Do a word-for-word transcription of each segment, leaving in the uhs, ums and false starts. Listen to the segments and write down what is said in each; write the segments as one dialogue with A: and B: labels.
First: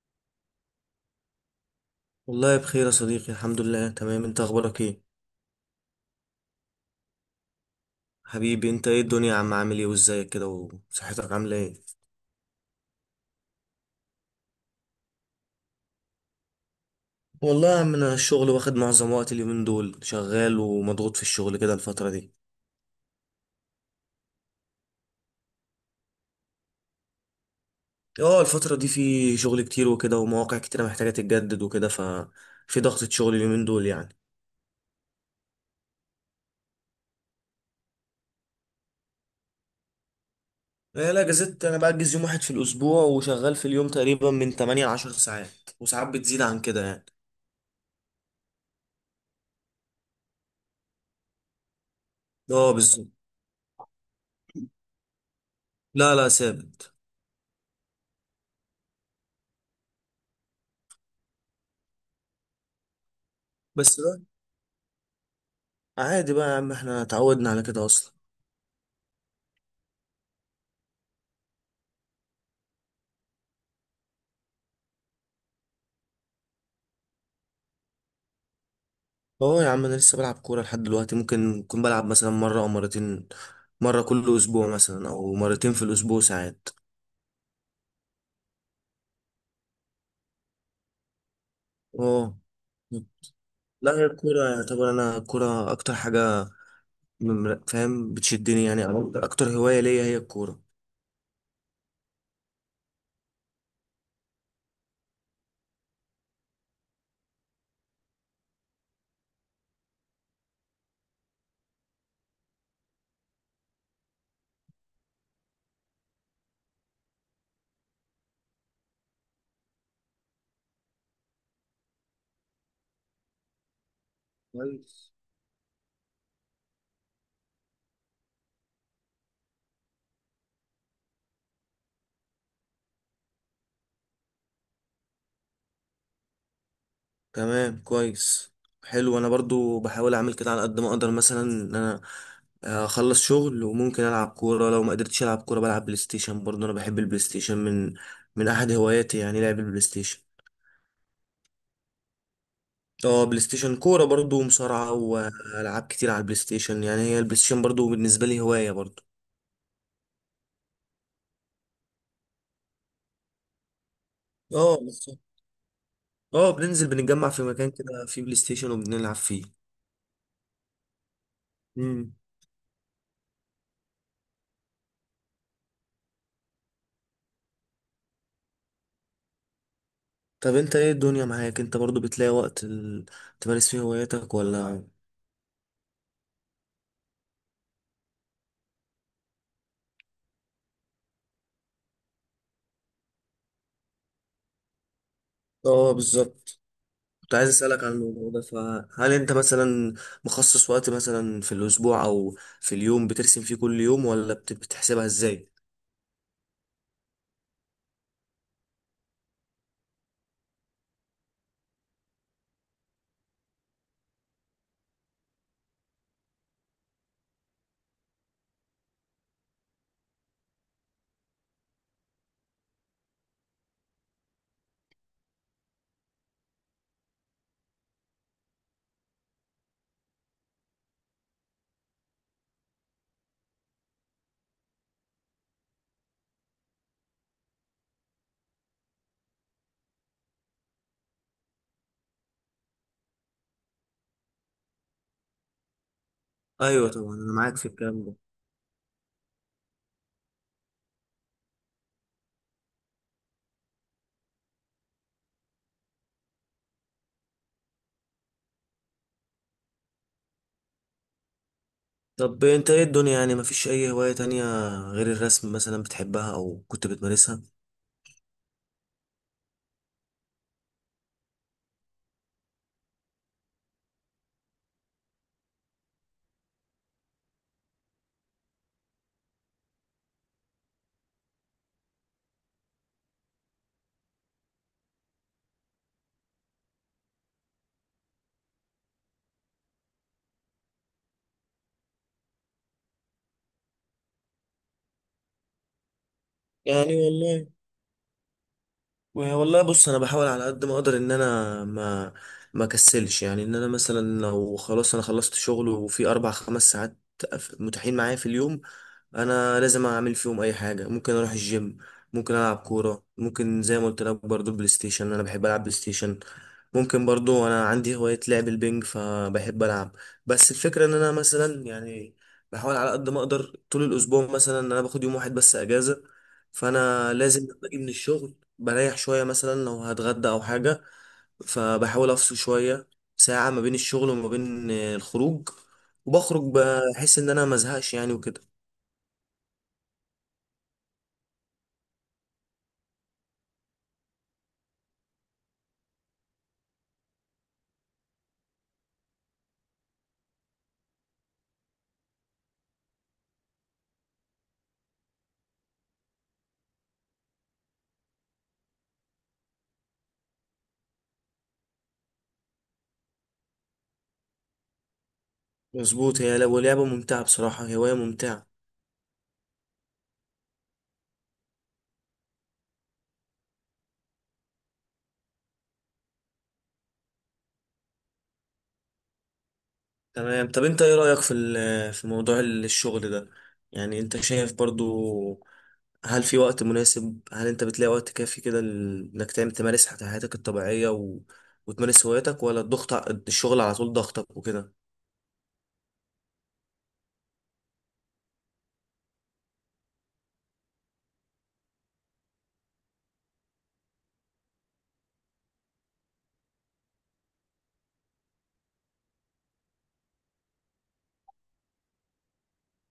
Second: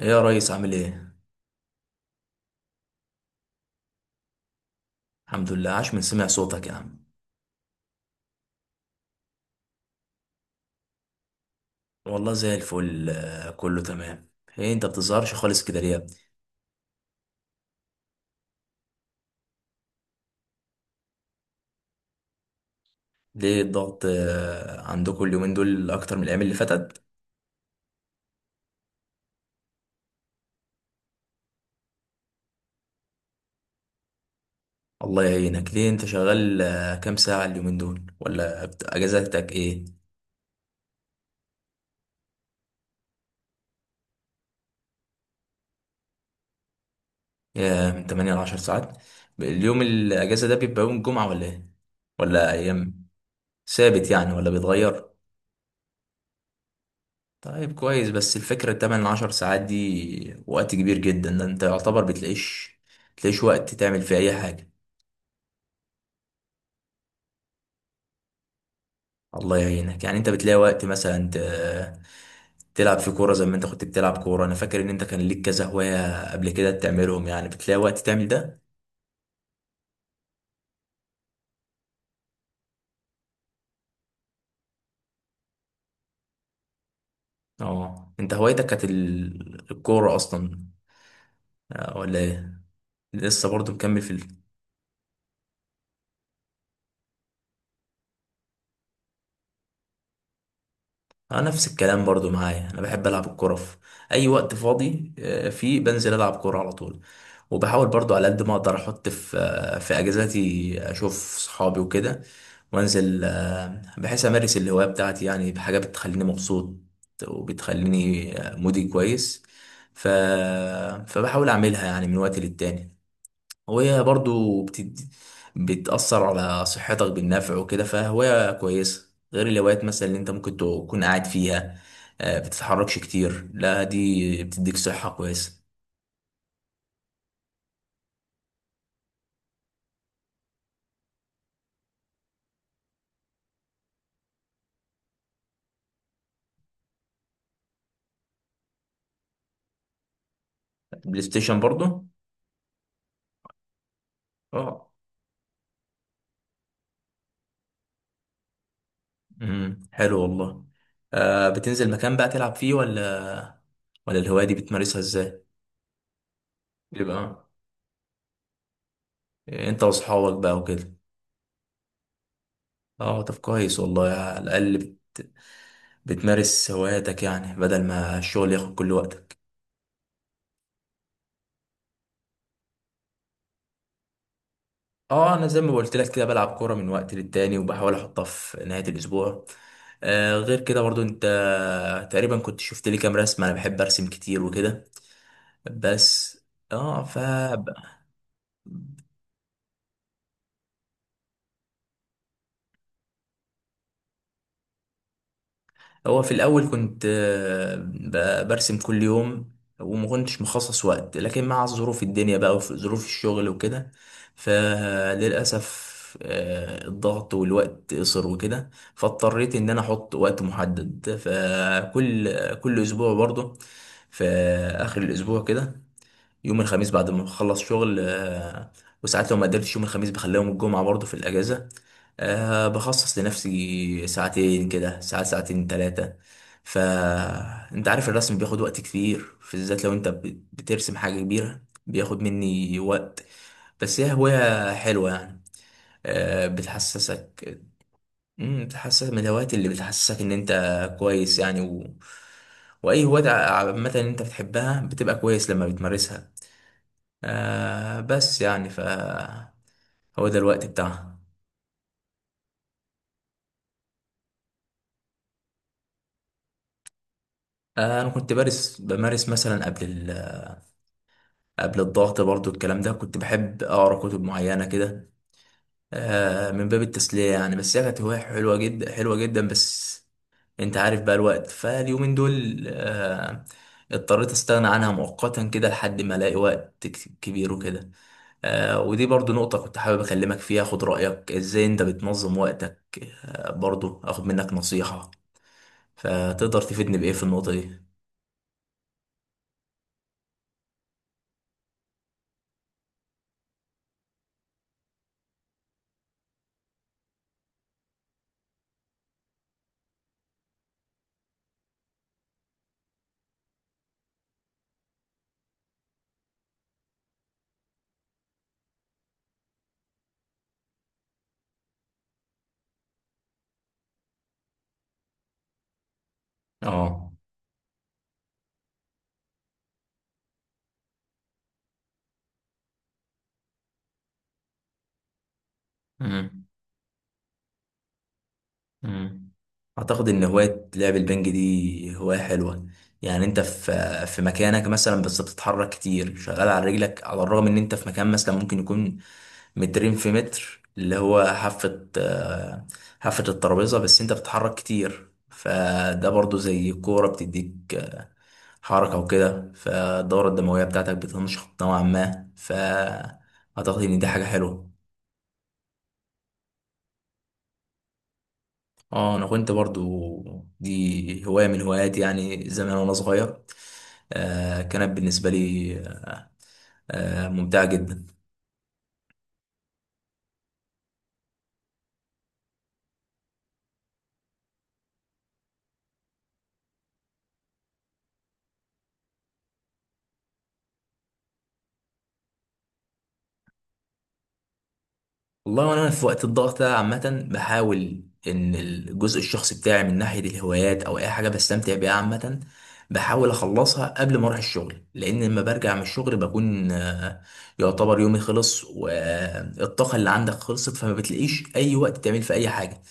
A: ايه يا ريس، عامل ايه؟
B: والله بخير يا صديقي، الحمد لله. تمام، انت اخبارك ايه؟
A: الحمد لله، عاش من سمع صوتك يا عم.
B: حبيبي، انت ايه الدنيا يا عم؟ عامل ايه وازيك كده وصحتك عامله ايه؟
A: والله زي الفل، آه، كله تمام. ايه انت بتظهرش خالص كده ليه يا ابني؟
B: والله يا عم، انا الشغل واخد معظم وقت اليومين دول، شغال ومضغوط في الشغل كده الفتره دي.
A: ليه الضغط آه، عندكم اليومين دول اكتر من الايام اللي فاتت؟
B: اه، الفتره دي في شغل كتير وكده، ومواقع كتيره محتاجه تتجدد وكده، ففي ضغطه شغل اليومين دول يعني.
A: الله يعينك، ليه انت شغال آه، كام ساعة اليومين دول؟ ولا بت- اجازتك ايه؟
B: لا، لا، جزت. انا بأجز يوم واحد في الاسبوع، وشغال في اليوم تقريبا من تمانية ل عشرة ساعات. وساعات بتزيد عن كده يعني.
A: يا من تمانية ل عشر ساعات؟ اليوم الاجازة ده بيبقى يوم الجمعة ولا ايه؟ ولا
B: اه،
A: ايام
B: بالظبط.
A: ثابت يعني ولا بيتغير؟
B: لا، لا، ثابت.
A: طيب كويس، بس الفكرة تمن عشر ساعات دي وقت كبير جدا، ده انت يعتبر بتلاقيش، بتلاقيش وقت
B: بس
A: تعمل فيه
B: بقى.
A: اي حاجة.
B: عادي بقى يا عم، احنا اتعودنا على كده اصلا.
A: الله يعينك، يعني انت بتلاقي وقت مثلا ت- تلعب في كورة زي ما انت كنت بتلعب كورة؟ انا فاكر ان انت كان ليك كذا هواية قبل كده بتعملهم، يعني بتلاقي وقت تعمل ده؟
B: اه يا عم، انا لسه بلعب كوره لحد دلوقتي. ممكن اكون بلعب مثلا مره او مرتين. مره كل اسبوع مثلا، او مرتين في الاسبوع ساعات.
A: اه، انت هوايتك كانت ال- الكورة اصلا آه، ولا
B: اه.
A: ايه؟ لسه برضو
B: لا،
A: مكمل
B: هي
A: في؟
B: الكوره يعتبر، انا الكوره اكتر حاجه. مم- فاهم، بتشدني يعني، أو اكتر أكتر هوايه ليا هي الكوره.
A: اه نفس الكلام برضو معايا، انا بحب العب الكوره في اي وقت فاضي، آه، فيه بنزل العب كوره على طول. وبحاول برضو على قد ما اقدر احط في آه، في اجازاتي اشوف صحابي وكده، وانزل آه، بحيث امارس الهوايه بتاعتي، يعني بحاجه بتخليني مبسوط وبتخليني آه، مودي كويس. ف... فبحاول اعملها يعني من وقت للتاني، وهي برضو بتد...
B: كويس.
A: بتأثر على صحتك بالنفع وكده، فهواية كويسة غير الهوايات مثلا اللي انت ممكن تكون قاعد فيها آه، بتتحركش كتير. لا، دي بتديك صحة كويسة.
B: تمام، كويس. حلو، انا برضو بحاول اعمل كده على قد ما اقدر، مثلا ان انا اخلص شغل وممكن العب كوره. لو ما قدرتش العب كوره بلعب بلاي ستيشن. برضو انا بحب البلاي ستيشن من من احد هواياتي، يعني لعب البلاي ستيشن.
A: بلاي ستيشن برضو؟
B: اه، بلاي ستيشن كورة برضو،
A: اه.
B: ومصارعة، وألعاب كتير على البلاي ستيشن يعني. هي البلاي ستيشن برضو بالنسبة لي هواية برضو.
A: امم حلو والله. آه بتنزل مكان بقى تلعب فيه، ولا ولا الهواية دي
B: اه
A: بتمارسها
B: بس.
A: ازاي؟
B: اه، بننزل بنتجمع في
A: بيبقى
B: مكان كده فيه بلاي ستيشن وبنلعب فيه.
A: انت واصحابك بقى وكده؟
B: مم.
A: اه، طب كويس والله، على الأقل بت... بتمارس هواياتك يعني بدل ما الشغل ياخد كل وقتك.
B: طب انت ايه الدنيا معاك؟ انت برضو بتلاقي وقت ال... تمارس فيه هواياتك ولا؟
A: اه انا زي ما قلت لك كده، بلعب كوره من وقت للتاني وبحاول احطها في نهايه الاسبوع. آه غير كده برضو انت تقريبا كنت شفت لي كام رسمه، انا بحب ارسم كتير وكده.
B: اه،
A: بس
B: بالظبط.
A: اه ف
B: كنت عايز اسألك عن الموضوع ده. فهل انت مثلا مخصص وقت مثلا في الاسبوع او في اليوم بترسم فيه كل يوم، ولا بت- بتحسبها ازاي؟
A: هو في الأول كنت آه، ب- برسم كل يوم، وما كنتش مخصص وقت، لكن مع ظروف الدنيا بقى وظروف الشغل وكده فللأسف آه، الضغط والوقت قصر وكده. فاضطريت إن أنا أحط وقت محدد فكل كل أسبوع برضه، في آخر الأسبوع كده، يوم الخميس بعد ما بخلص شغل. آه، وساعات لو ما قدرتش يوم الخميس بخليهم الجمعة برضه في الأجازة. آه، بخصص لنفسي ساعتين كده، ساعة ساعتين تلاتة. فأنت عارف الرسم بياخد وقت كتير، في بالذات لو أنت بت- بترسم حاجة كبيرة بياخد مني وقت. بس هي هواية حلوة يعني، آه،
B: ايوه طبعا، انا معاك
A: بتحسسك.
B: في الكلام ده.
A: مم، بتحسسك من الهوايات اللي بتحسسك إن أنت كويس يعني و... وأي هواية عامة أنت بتحبها بتبقى كويس لما بتمارسها. آه بس يعني ف هو ده الوقت بتاعها.
B: طب انت ايه الدنيا يعني؟ مفيش اي هواية تانية غير الرسم مثلا بتحبها او كنت بتمارسها؟
A: آه انا كنت بارس بمارس مثلا قبل ال... قبل الضغط برضو، الكلام ده كنت بحب اقرا كتب معينه كده آه من باب التسليه يعني، بس هي كانت هوايه حلوه جدا، حلوه جدا، بس انت عارف بقى الوقت فاليومين دول آه اضطريت استغنى عنها مؤقتا كده لحد ما الاقي وقت ك- كبير وكده. آه ودي برضو نقطه كنت حابب اكلمك فيها، اخد رايك ازاي انت بتنظم وقتك، آه برضو اخد منك نصيحه، فتقدر
B: يعني
A: تفيدني بإيه في
B: والله.
A: النقطة دي؟
B: والله بص، انا بحاول على قد ما اقدر ان انا ما ما كسلش، يعني ان انا مثلا لو خلاص انا خلصت شغل، وفي اربع خمس ساعات متاحين معايا في اليوم، انا لازم اعمل فيهم اي حاجه. ممكن اروح الجيم، ممكن العب كوره، ممكن زي ما قلت لك برضو بلاي ستيشن، انا بحب العب بلاي ستيشن. ممكن برضو انا عندي هوايه لعب البنج فبحب العب. بس الفكره ان انا مثلا يعني، بحاول على قد ما اقدر طول الاسبوع مثلا ان انا باخد يوم واحد بس اجازه.
A: اه.
B: فانا لازم لما اجي من الشغل بريح شويه، مثلا لو هتغدى او حاجه. فبحاول افصل شويه، ساعه ما بين الشغل وما بين الخروج. وبخرج
A: امم
B: بحيث ان انا مزهقش يعني وكده.
A: امم أعتقد إن هواية لعب البنج دي هواية حلوة، يعني أنت في في مكانك مثلا بس بتتحرك كتير، شغال على رجلك، على الرغم إن أنت في مكان مثلا ممكن يكون مترين في متر، اللي هو حافة آه، حافة الترابيزة، بس أنت بتتحرك كتير، فده برضو زي كورة بتديك آه، حركة وكده، فالدورة الدموية بتاعتك بتنشط نوعا ما، فأعتقد إن دي حاجة حلوة.
B: مظبوط، هي لو لعبة ممتعة بصراحة، هواية ممتعة.
A: اه انا كنت برضو، دي هواية من هواياتي يعني زمان وانا صغير، آه كانت بالنسبة لي آه آه ممتعة جدا.
B: تمام. طب انت ايه رأيك في ال- في موضوع ال- الشغل ده؟ يعني انت شايف برضو، هل في وقت مناسب؟ هل انت بتلاقي وقت كافي كده ل- انك تعمل تمارس حت- حياتك الطبيعية و... وتمارس هواياتك، ولا الضغط ع- الشغل على طول ضغطك وكده؟
A: والله وانا في وقت الضغط ده عامة بحاول ان الجزء الشخصي بتاعي من ناحية الهوايات او اي حاجة بستمتع بيها عامة، بحاول اخلصها قبل ما اروح الشغل، لان لما برجع من الشغل بكون آه يعتبر يومي خلص والطاقة اللي عندك خلصت، فما بتلاقيش اي وقت تعمل في اي حاجة.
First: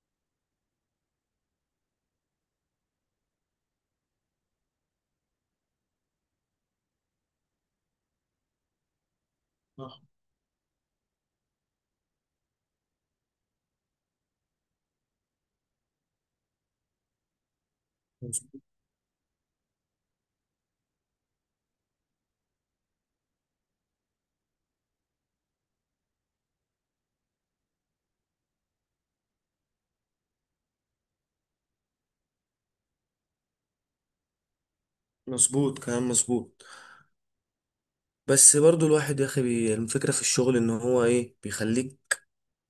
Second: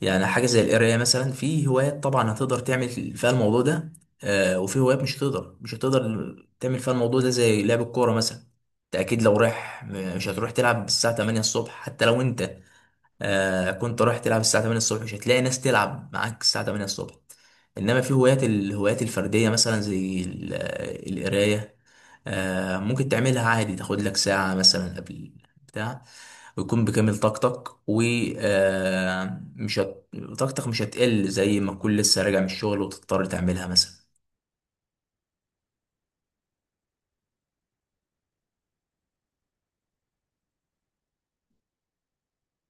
A: يعني حاجة زي القراية مثلا، في هوايات طبعا هتقدر تعمل فيها الموضوع ده آه، وفي هوايات مش هتقدر، مش هتقدر تعمل فيها الموضوع ده زي لعب الكورة مثلا. انت اكيد لو رايح
B: صح.
A: مش هتروح تلعب الساعة تمانية الصبح، حتى لو انت آه كنت رايح تلعب الساعة تمانية الصبح مش هتلاقي ناس تلعب معاك الساعة تمانية الصبح. انما في هوايات،
B: مظ-
A: الهوايات الفردية مثلا زي ال- القراية، آه ممكن تعملها عادي، تاخد لك ساعة مثلا قبل بتاع، ويكون بكامل طاقتك و آه، مش هت... طاقتك مش هتقل زي ما تكون لسه راجع من الشغل وتضطر تعملها مثلا.
B: مظبوط، كلام مظبوط. بس برضو الواحد يا اخي، بي- الفكرة في الشغل ان هو ايه بيخليك،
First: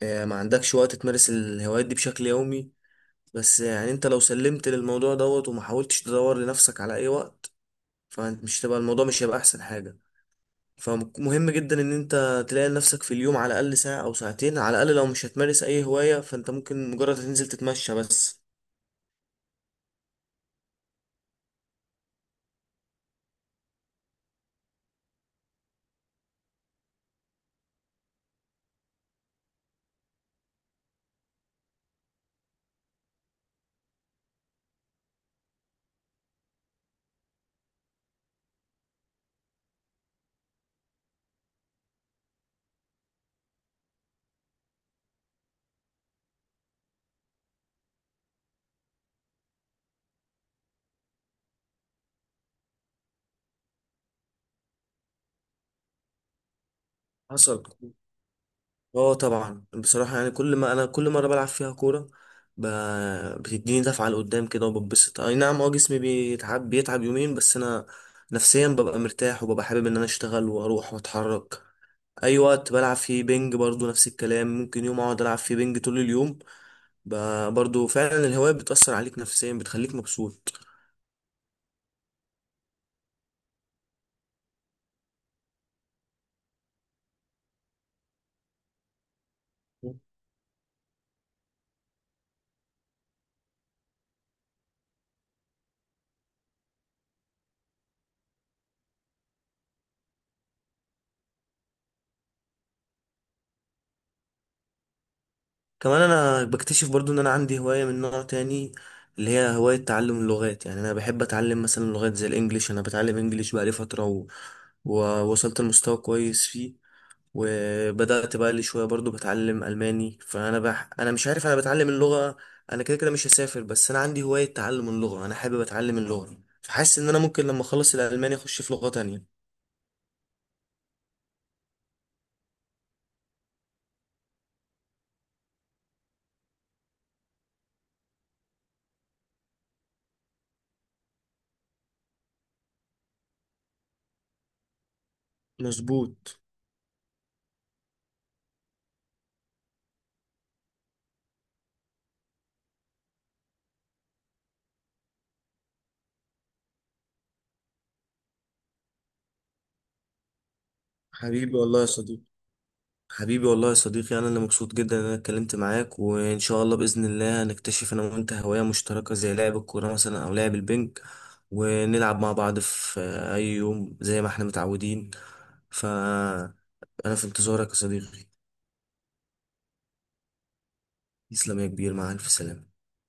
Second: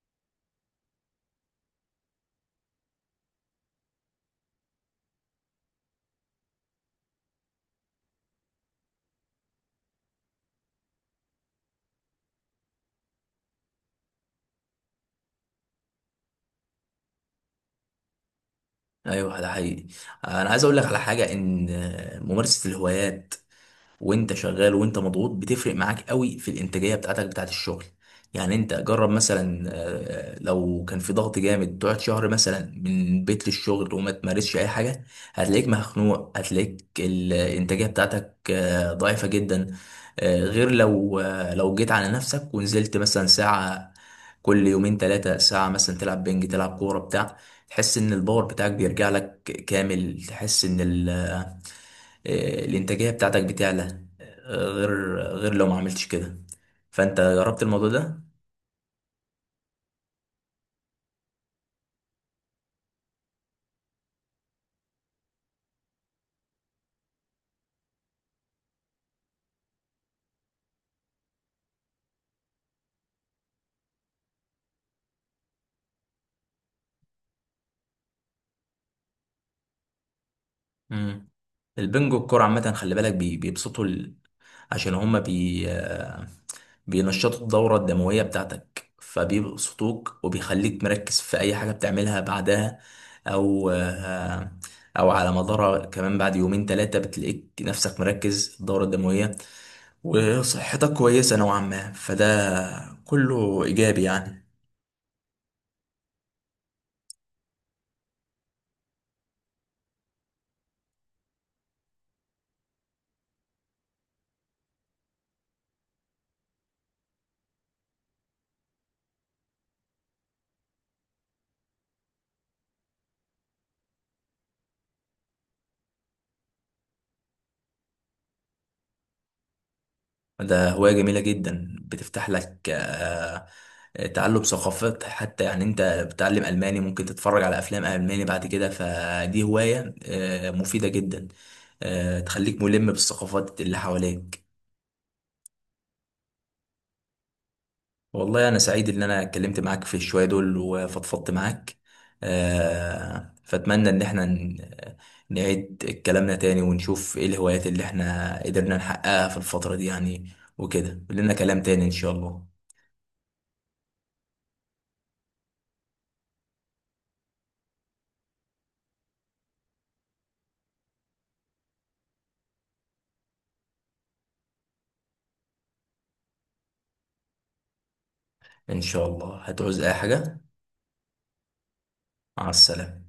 B: آه، ما عندكش وقت تمارس الهوايات دي بشكل يومي. بس يعني انت لو سلمت للموضوع دوت، وما حاولتش تدور لنفسك على اي وقت، فمش تبقى، الموضوع مش هيبقى احسن حاجة. فمهم جدا ان انت تلاقي لنفسك في اليوم على الاقل ساعة او ساعتين، على الاقل لو مش هتمارس اي هواية فانت ممكن مجرد تنزل تتمشى بس.
A: ايوه ده حقيقي. انا عايز اقول لك على حاجه، ان آه، ممارسه الهوايات وانت شغال وانت مضغوط بتفرق معاك قوي في الانتاجيه بتاعتك بتاعت الشغل. يعني انت جرب مثلا آه، آه، لو كان في ضغط جامد تقعد شهر مثلا من البيت للشغل وما تمارسش اي حاجه، هتلاقيك مخنوق، هتلاقيك الانتاجيه بتاعتك آه، ضعيفه جدا، آه، غير لو آه، لو جيت على نفسك ونزلت مثلا ساعه كل يومين ثلاثه، ساعه مثلا تلعب بنج، تلعب كوره بتاع، تحس ان الباور بتاعك بيرجع لك كامل، تحس ان ال آه، آه، الانتاجيه بتاعتك بتعلى آه، غير غير لو ما عملتش كده. فانت جربت
B: حصل.
A: الموضوع ده؟
B: اه طبعا، بصراحة يعني كل ما انا كل مرة بلعب فيها كورة، ب... بتديني دفعة لقدام كده وبتبسط. اي نعم، اه جسمي بيتعب بيتعب يومين، بس انا نفسيا ببقى مرتاح، وببقى حابب ان انا اشتغل واروح واتحرك. اي وقت بلعب فيه بينج برضو نفس الكلام. ممكن يوم اقعد العب فيه بينج طول اليوم. ب- برضو فعلا الهواية بتأثر عليك نفسيا، بتخليك مبسوط.
A: امم البنجو الكوره عامه خلي بالك، بي- بيبسطوا ال... عشان هما بي آه، بينشطوا الدورة الدموية بتاعتك، فبيبسطوك وبيخليك مركز في أي حاجة بتعملها بعدها، أو آه، أو على مدار كمان بعد يومين تلاتة بتلاقيك نفسك مركز، الدورة الدموية وصحتك كويسة نوعا ما، فده كله إيجابي يعني.
B: كمان انا بكتشف برضو ان انا عندي هواية من نوع تاني، اللي هي هواية تعلم اللغات. يعني انا بحب اتعلم مثلا لغات زي الانجليش. انا بتعلم انجليش بقالي فترة و... ووصلت لمستوى كويس فيه. وبدأت بقى لي شوية برضو بتعلم ألماني. فأنا بح... أنا مش عارف، أنا بتعلم اللغة. أنا كده كده مش هسافر، بس أنا عندي هواية تعلم اللغة، أنا حابب أتعلم اللغة. فحاسس إن أنا ممكن لما أخلص الألماني أخش في لغة تانية.
A: ده هواية جميلة جدا، بتفتح لك آه، تعلم ثقافات حتى، يعني انت بتتعلم ألماني ممكن تتفرج على أفلام ألماني بعد كده، فدي هواية آه، مفيدة جدا، آه، تخليك ملم بالثقافات اللي حواليك.
B: مظبوط.
A: والله أنا سعيد إن أنا اتكلمت معاك في الشوية دول وفضفضت معاك، آه، فأتمنى إن احنا ن- نعيد كلامنا تاني ونشوف ايه الهوايات اللي احنا قدرنا نحققها في الفترة دي يعني، وكده لنا
B: حبيبي
A: كلام
B: والله
A: تاني
B: يا
A: إن شاء
B: صديقي.
A: الله.
B: حبيبي والله يا صديقي، أنا اللي مبسوط جدا إن أنا اتكلمت معاك. وإن شاء الله بإذن الله هنكتشف أنا وأنت هواية مشتركة زي لعب الكورة مثلا، أو لعب البنج. ونلعب مع بعض في أي يوم زي ما إحنا متعودين. فأنا في انتظارك يا صديقي.
A: ان شاء الله هتعوز اي حاجه.
B: تسلم يا كبير، مع ألف
A: مع
B: سلامة.
A: السلامه.